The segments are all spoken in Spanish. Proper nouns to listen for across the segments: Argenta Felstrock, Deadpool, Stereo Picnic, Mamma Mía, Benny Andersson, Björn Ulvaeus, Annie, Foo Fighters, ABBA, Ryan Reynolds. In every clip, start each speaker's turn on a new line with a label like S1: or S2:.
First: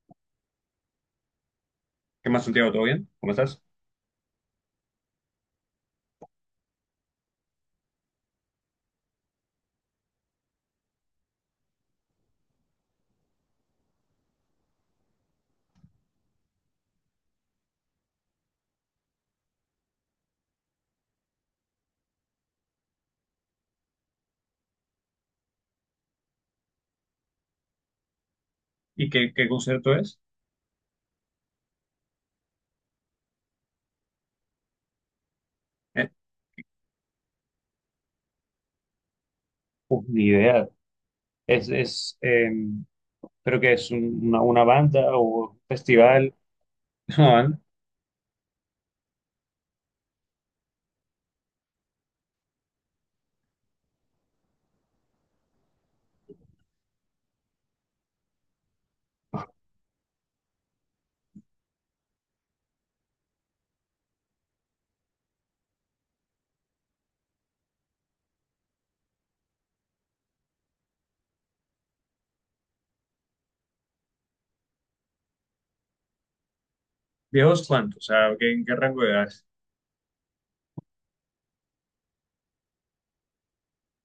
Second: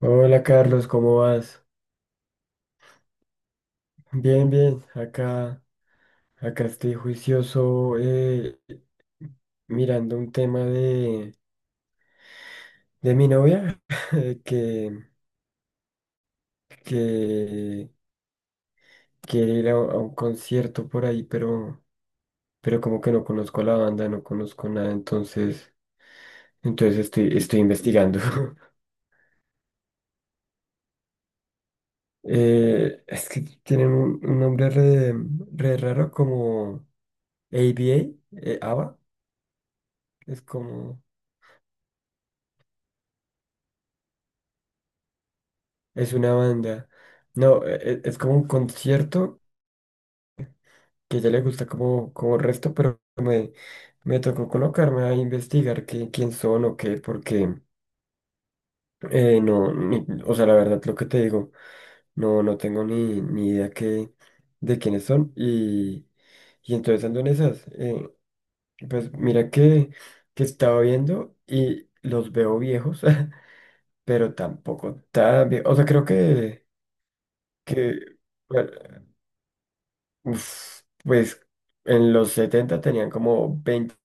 S1: Hola Carlos, ¿cómo vas?
S2: ¿Qué más, Santiago? ¿Todo bien? ¿Cómo estás?
S1: Bien, bien. Acá estoy juicioso mirando un tema de mi novia eh, que, que quiere ir a un concierto por ahí, pero como que no conozco a la banda, no conozco nada, entonces estoy investigando.
S2: ¿Y qué concierto es?
S1: Es que tienen un nombre re
S2: Eh,
S1: raro como ABA, ABBA,
S2: Pues ni
S1: es
S2: idea.
S1: como...
S2: Es, es, em, Creo que es una banda o un
S1: Es
S2: festival.
S1: una banda.
S2: No, van.
S1: No, es como un concierto que ya le gusta como resto, pero me tocó colocarme a investigar qué, quién son o qué, porque no, o sea, la verdad, lo que te digo, no, no tengo ni idea qué, de quiénes son. Y entonces ando en esas. Pues mira que estaba viendo y los veo viejos, pero tampoco tan viejos. O sea, creo que,
S2: ¿Viejos
S1: que
S2: cuántos? O sea, ¿en
S1: bueno,
S2: qué rango de edad?
S1: uf, pues en los 70 tenían como 20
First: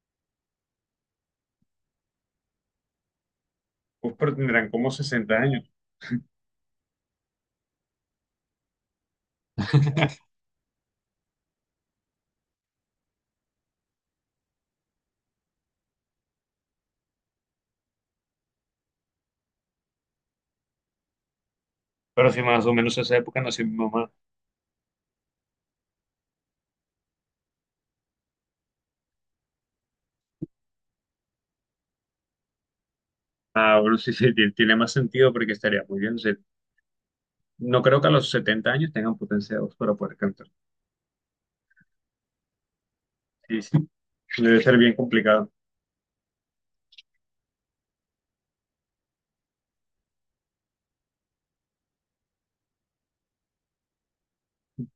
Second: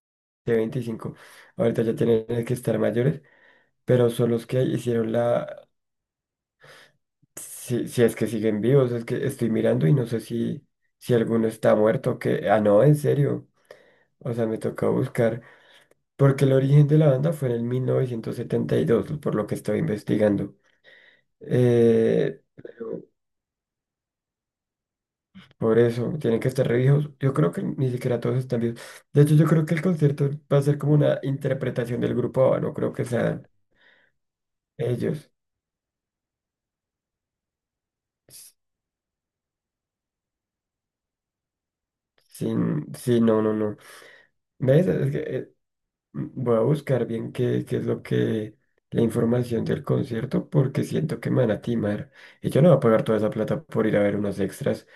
S1: veinticinco. Ahorita ya tienen que estar mayores, pero
S2: Pues
S1: son
S2: pero
S1: los que
S2: tendrán como
S1: hicieron
S2: sesenta
S1: la...
S2: años.
S1: Si es que siguen vivos, es que estoy mirando y no sé si alguno está muerto, que... Ah, no, en serio. O sea, me toca buscar. Porque el origen de la banda fue en el 1972 por lo que estoy investigando.
S2: Pero
S1: Eh,
S2: si más o menos esa época nació mi mamá.
S1: Por eso, tienen que estar reviejos. Yo creo que ni siquiera todos están vivos. De hecho, yo creo que el concierto va a ser como una interpretación del grupo ABBA, no creo que sean
S2: Ah, bueno, sí, sí, tiene más
S1: ellos.
S2: sentido porque estaría muy bien. O sea, no creo que a los
S1: S-
S2: 70 años tengan potencia de voz para poder cantar.
S1: Sin, sí, no, no,
S2: Sí,
S1: no.
S2: sí, debe ser
S1: ¿Ves?
S2: bien
S1: Es que,
S2: complicado.
S1: voy a buscar bien qué, es lo que, la información del concierto, porque siento que me van a timar. Y yo no voy a pagar toda esa plata por ir a ver unos extras.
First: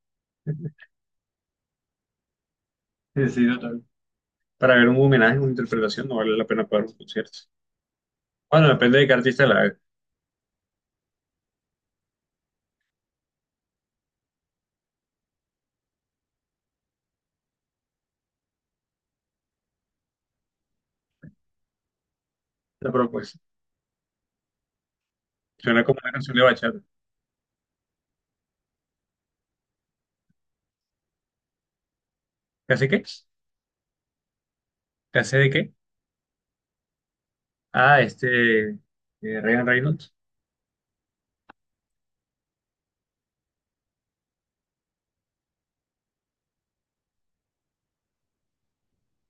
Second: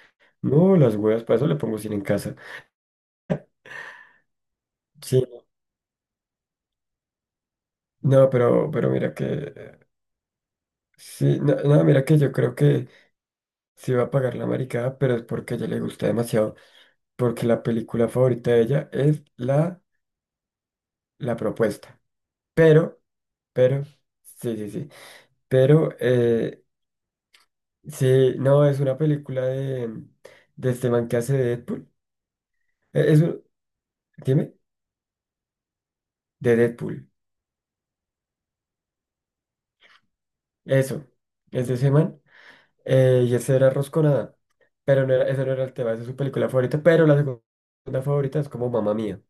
S1: No, las huevas, para eso le pongo cine en casa.
S2: Sí, sí, total. Para ver un
S1: Sí,
S2: homenaje, una interpretación, no vale la pena pagar un concierto.
S1: no,
S2: Bueno,
S1: pero
S2: depende de qué
S1: mira que,
S2: artista la haga.
S1: eh, sí, no, no, mira que yo creo que sí va a pagar la maricada, pero es porque a ella le gusta demasiado, porque la película favorita de ella es la propuesta.
S2: La
S1: Pero,
S2: propuesta.
S1: pero, sí, sí, sí.
S2: Suena
S1: Pero,
S2: como una canción de bachata.
S1: sí, no, es una película de este man que hace de Deadpool.
S2: ¿Qué hace qué?
S1: Eh, Es un- dime,
S2: ¿Qué hace de qué?
S1: de Deadpool.
S2: Ah, Ryan Reynolds.
S1: Eso, es de ese man. Y ese era Rosconada. Pero no era, ese no era el tema, esa es su película favorita, pero la segunda favorita es como Mamá Mía.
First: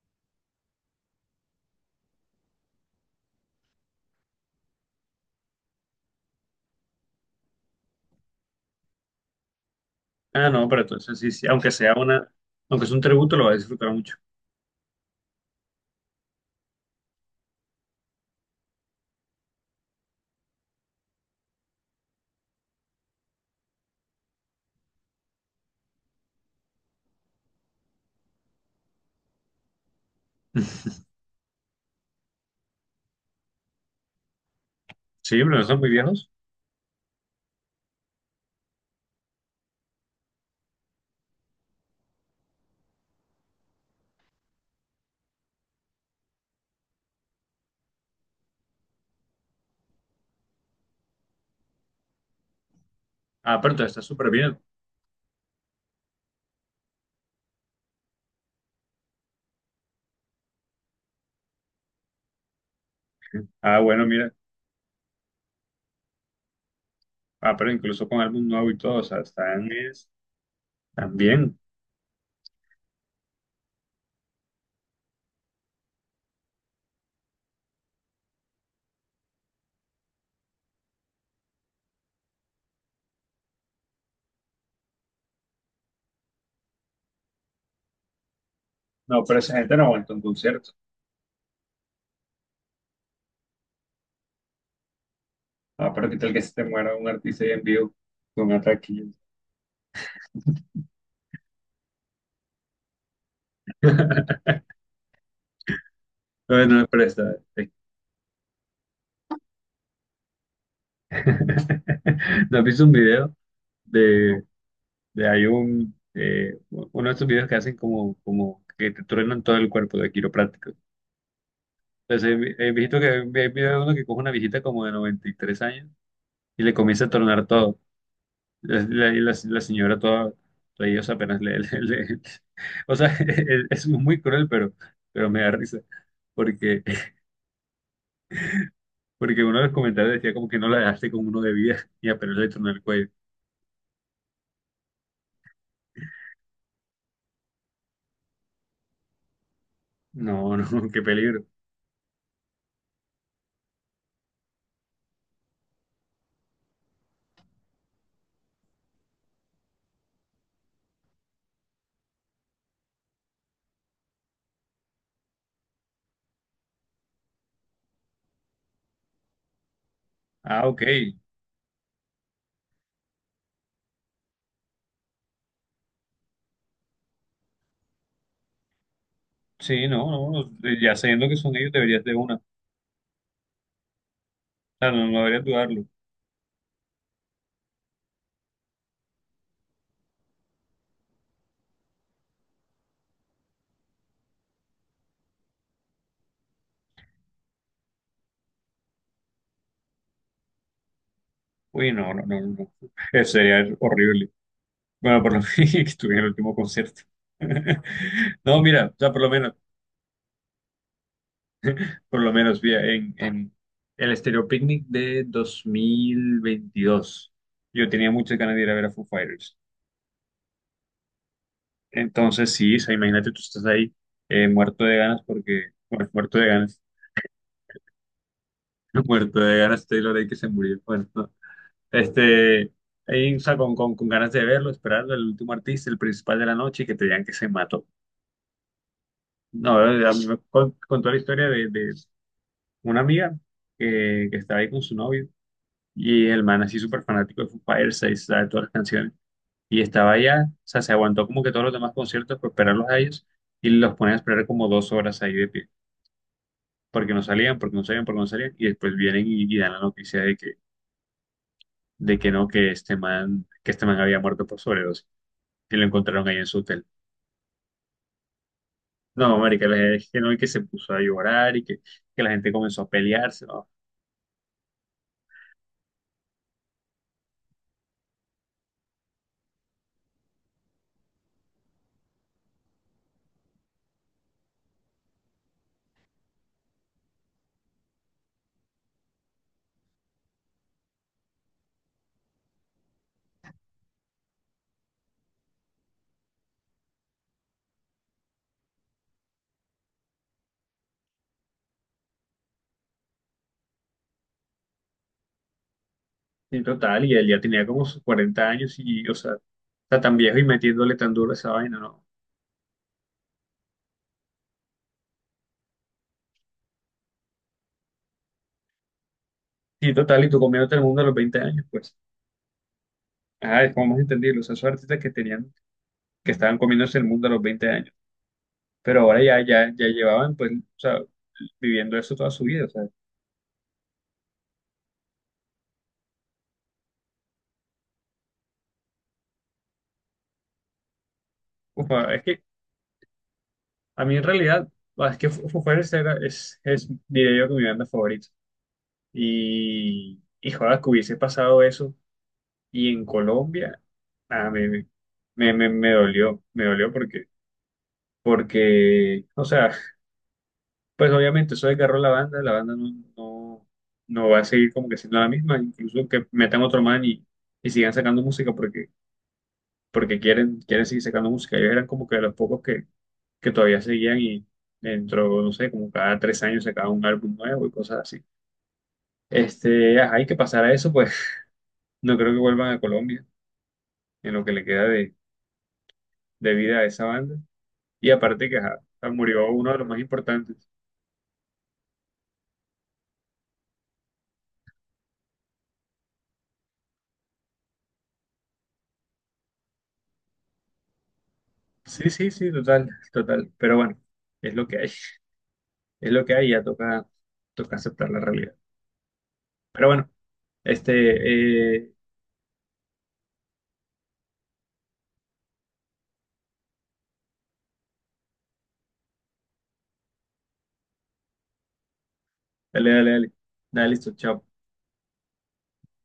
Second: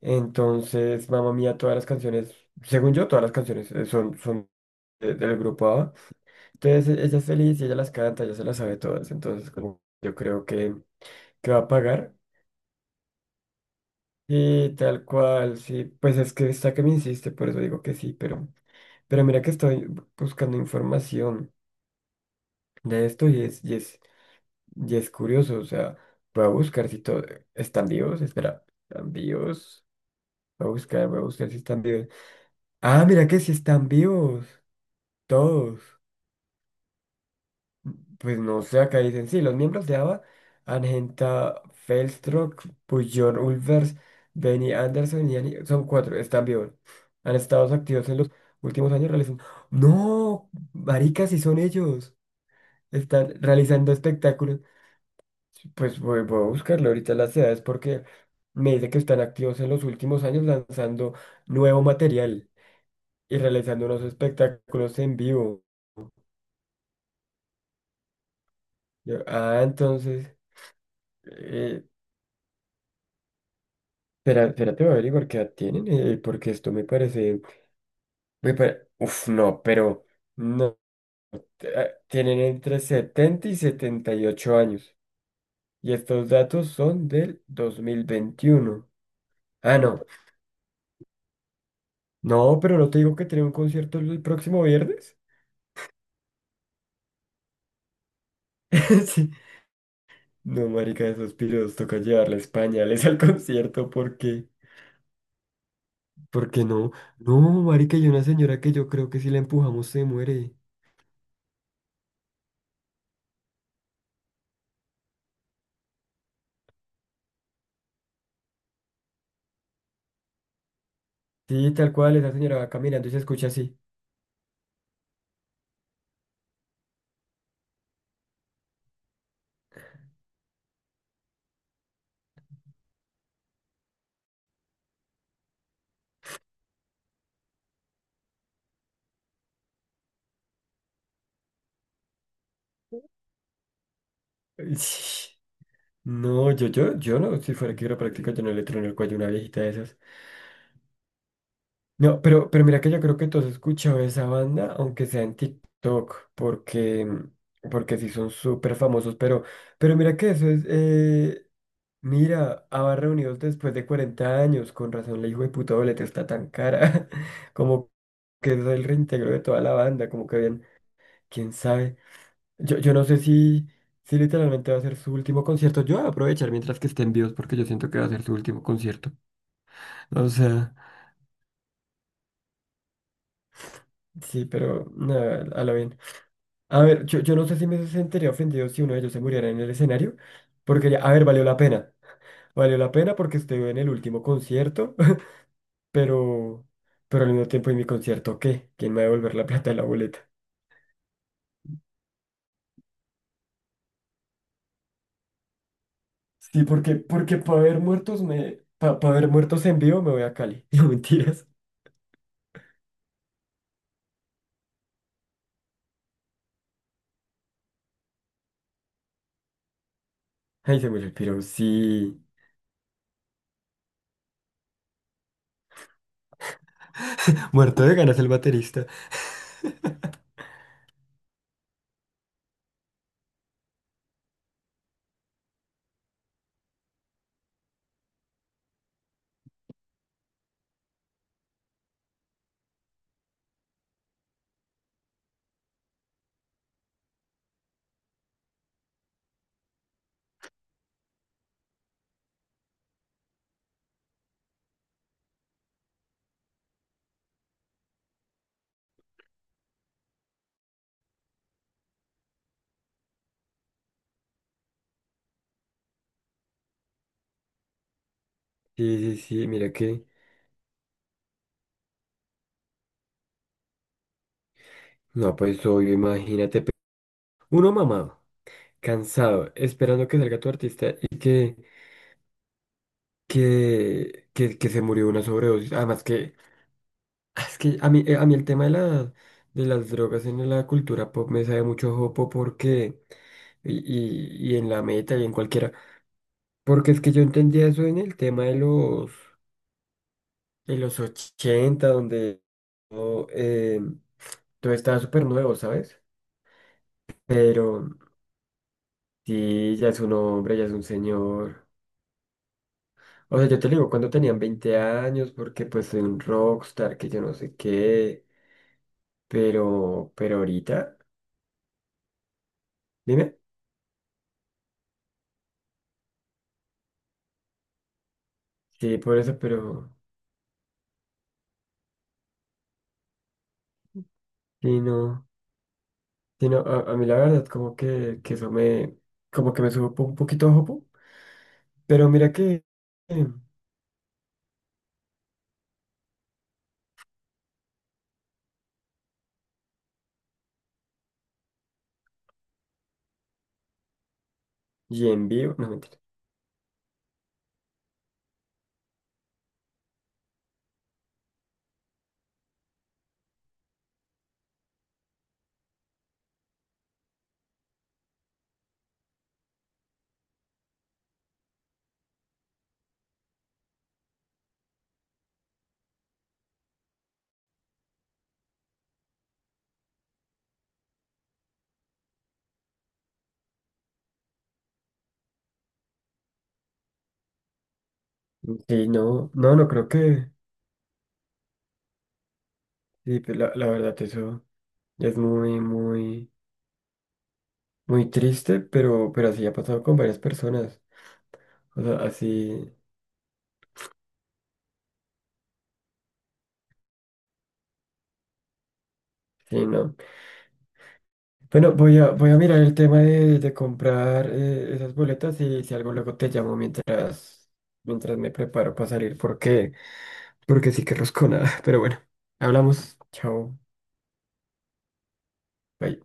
S1: Entonces, Mamma Mía, todas las canciones, según yo, todas las canciones son, son del grupo ABBA. Entonces, ella es feliz y ella las canta, ella se las sabe todas. Entonces, como yo creo
S2: Ah, no,
S1: que,
S2: pero entonces sí, sí.
S1: que va a
S2: Aunque sea
S1: pagar.
S2: una. Aunque es un tributo, lo va a disfrutar mucho.
S1: Y tal cual, sí, pues es que está que me insiste, por eso digo que sí, pero mira que estoy buscando información de esto y es curioso, o sea, voy a buscar si todo, están vivos, espera, están vivos, voy a buscar si están vivos. Ah, mira que sí están vivos.
S2: Sí, pero no son
S1: Todos.
S2: muy viejos.
S1: Pues no sé, acá dicen, sí, los miembros de ABBA, Argenta Felstrock, Björn Ulvaeus, Benny Andersson y Annie, son cuatro, están vivos. Han estado activos en los últimos años realizando... ¡No! Maricas, sí son ellos. Están
S2: Ah, pero
S1: realizando
S2: entonces está súper bien.
S1: espectáculos. Pues voy a buscarlo ahorita las edades porque me dice que están activos en los últimos años lanzando nuevo material y
S2: Ah,
S1: realizando unos
S2: bueno, mira.
S1: espectáculos en vivo.
S2: Ah, pero incluso con álbum nuevo y todo. O
S1: Yo,
S2: sea, están. es-
S1: entonces...
S2: están bien.
S1: eh, Espera, espérate, voy a averiguar qué edad tienen, porque esto me parece, uf, no, pero no. Tienen entre 70 y 78 años. Y estos datos son del 2021.
S2: No, pero esa gente
S1: Ah,
S2: no
S1: no.
S2: aguanta un concierto.
S1: No, pero no te digo que tiene un concierto el próximo viernes.
S2: Ah, pero qué tal que se te muera un artista ahí en vivo con ataque.
S1: Sí. No, marica, esos piros toca llevarles pañales al concierto porque... Porque
S2: Bueno,
S1: no.
S2: pero está.
S1: No, marica, y una señora que yo creo que si la empujamos se muere.
S2: ¿No has visto un video de, de uno de estos videos que hacen como que te truenan todo el cuerpo de quiropráctico?
S1: Sí, tal cual,
S2: Entonces,
S1: esa
S2: he vi-
S1: señora va
S2: hay viejito
S1: caminando
S2: que,
S1: y se
S2: hay
S1: escucha
S2: video
S1: así.
S2: de uno que coge una viejita como de 93 años y le comienza a tronar todo. La señora toda ellos apenas le O sea, es muy cruel, pero me da risa. Porque, porque uno de los comentarios decía como que no la dejaste con uno de vida y apenas le tronó el cuello.
S1: No, yo no, si fuera quiropráctico, yo no le trueno el cuello a una viejita de esas.
S2: No, no, qué peligro.
S1: No, pero, mira que yo creo que todos has escuchado esa banda, aunque sea en TikTok, porque, sí son súper famosos, pero mira que eso es, mira, ABBA reunidos después de 40 años, con razón la hijo de puta boleta está tan cara, como que es el reintegro de toda la banda, como que habían
S2: Ah, ok.
S1: quién sabe. Yo no sé si literalmente va a ser su último concierto. Yo voy a aprovechar mientras que estén vivos porque yo siento que va a ser su último concierto.
S2: Sí, no,
S1: O
S2: no,
S1: sea,
S2: no, ya sabiendo que son ellos, deberías de una. O
S1: sí, pero
S2: sea, no, no deberías
S1: nada, a la
S2: dudarlo.
S1: bien. A ver, yo no sé si me sentiría ofendido si uno de ellos se muriera en el escenario, porque, a ver, valió la pena. Valió la pena porque estuve en el último concierto, pero, pero, al mismo tiempo en mi concierto, ¿qué? ¿Quién me va a devolver la plata de la boleta?
S2: Uy, no, no, no, no. No. Sería horrible. Bueno, por lo menos que estuviera en el último
S1: Sí, porque,
S2: concierto.
S1: porque para ver muertos
S2: No, mira, o
S1: para
S2: sea,
S1: ver muertos en vivo me voy a Cali. No mentiras.
S2: por lo menos, mira, en el Stereo Picnic de 2022, yo tenía muchas ganas de ir a ver a Foo Fighters.
S1: Ay, se murió el piro, sí.
S2: Entonces, sí, o sea, imagínate, tú estás ahí muerto de ganas porque, bueno, muerto de ganas,
S1: Muerto de ganas el baterista.
S2: muerto de ganas, Taylor ahí que se murió. Bueno, no, Este, ahí, o sea, con ganas de verlo, esperando el último artista, el principal de la noche, y que te digan que se mató. No, a mí me contó la historia de una amiga que estaba ahí con su novio, y el man así súper fanático de Foo Fighters, se sabe todas las canciones, y estaba allá, o sea, se aguantó como que todos los demás conciertos por esperarlos a ellos, y los ponían a esperar como 2 horas ahí de pie, porque no salían, porque no salían, porque no salían, y después vienen y dan la noticia de que no, que este man había muerto por sobredosis, y lo encontraron ahí en su hotel.
S1: Sí, sí,
S2: No,
S1: sí,
S2: marica,
S1: mira
S2: la gente
S1: que.
S2: es que no, y que se puso a llorar y que la gente comenzó a pelearse, ¿no?
S1: No, pues obvio, imagínate. Uno mamado, cansado, esperando que salga tu artista y que se murió de una sobredosis. Además que, es que a mí el tema de las drogas en la cultura pop me sabe mucho jopo porque, y, y en la meta y en cualquiera, porque es que yo entendía eso en el tema de de los 80, donde... oh, em, Todo estaba súper nuevo, ¿sabes?
S2: En total, y él ya
S1: Pero
S2: tenía como sus 40 años y, o sea,
S1: sí, ya
S2: está
S1: es un
S2: tan viejo y
S1: hombre, ya es un
S2: metiéndole tan duro a esa
S1: señor.
S2: vaina, ¿no?
S1: O sea, yo te lo digo cuando tenían 20 años, porque pues soy un rockstar, que yo no sé qué.
S2: Y
S1: Pero,
S2: total, y
S1: pero
S2: tú comiéndote el
S1: ahorita,
S2: mundo a los 20 años, pues,
S1: dime.
S2: ah, es como más entendible, o sea, esos artistas que tenían, que estaban comiéndose el mundo a los 20 años,
S1: Sí,
S2: pero
S1: por
S2: ahora
S1: eso,
S2: ya, ya
S1: pero
S2: llevaban, pues, o sea, viviendo eso toda su vida, o sea,
S1: sí, no. Sí, no, a mí la verdad, como que eso como que me sube un un poquito a jopo. Pero
S2: ufa, es
S1: mira
S2: que
S1: que, eh,
S2: a mí en realidad, es que Foo Fighters diría yo, que mi banda favorita, y joder, que hubiese pasado eso. Y en Colombia, ah, me,
S1: y en
S2: me,
S1: vivo,
S2: me,
S1: no
S2: me
S1: mentira.
S2: dolió, me dolió porque, porque, o sea, pues obviamente eso desgarró la banda no, no, no va a seguir como que siendo la misma, incluso que metan otro man y sigan sacando música porque, quieren seguir sacando música. Ellos eran como que de los pocos que todavía seguían y dentro, no sé, como cada 3 años sacaban un álbum nuevo y cosas así. Ajá, y que pasara eso, pues no creo que vuelvan a Colombia en lo que le queda de vida a esa banda. Y aparte que ajá,
S1: Sí,
S2: ah,
S1: no,
S2: murió
S1: no, no
S2: uno de los
S1: creo
S2: más
S1: que,
S2: importantes.
S1: sí, pues, la verdad, eso es muy, muy. Muy triste, pero, así ha pasado con varias personas. O sea,
S2: Sí, sí, sí,
S1: así,
S2: total, total. Pero bueno, es lo que hay. Es lo que hay, ya toca, toca aceptar la realidad.
S1: sí,
S2: Pero
S1: no.
S2: bueno, este,
S1: Bueno,
S2: eh,
S1: voy a mirar el tema de comprar esas boletas y si algo luego te llamo mientras, me preparo para salir, porque sí que rosco nada. Pero bueno,
S2: dale,
S1: hablamos.
S2: dale, dale.
S1: Chao.
S2: Dale, listo, chao.
S1: Bye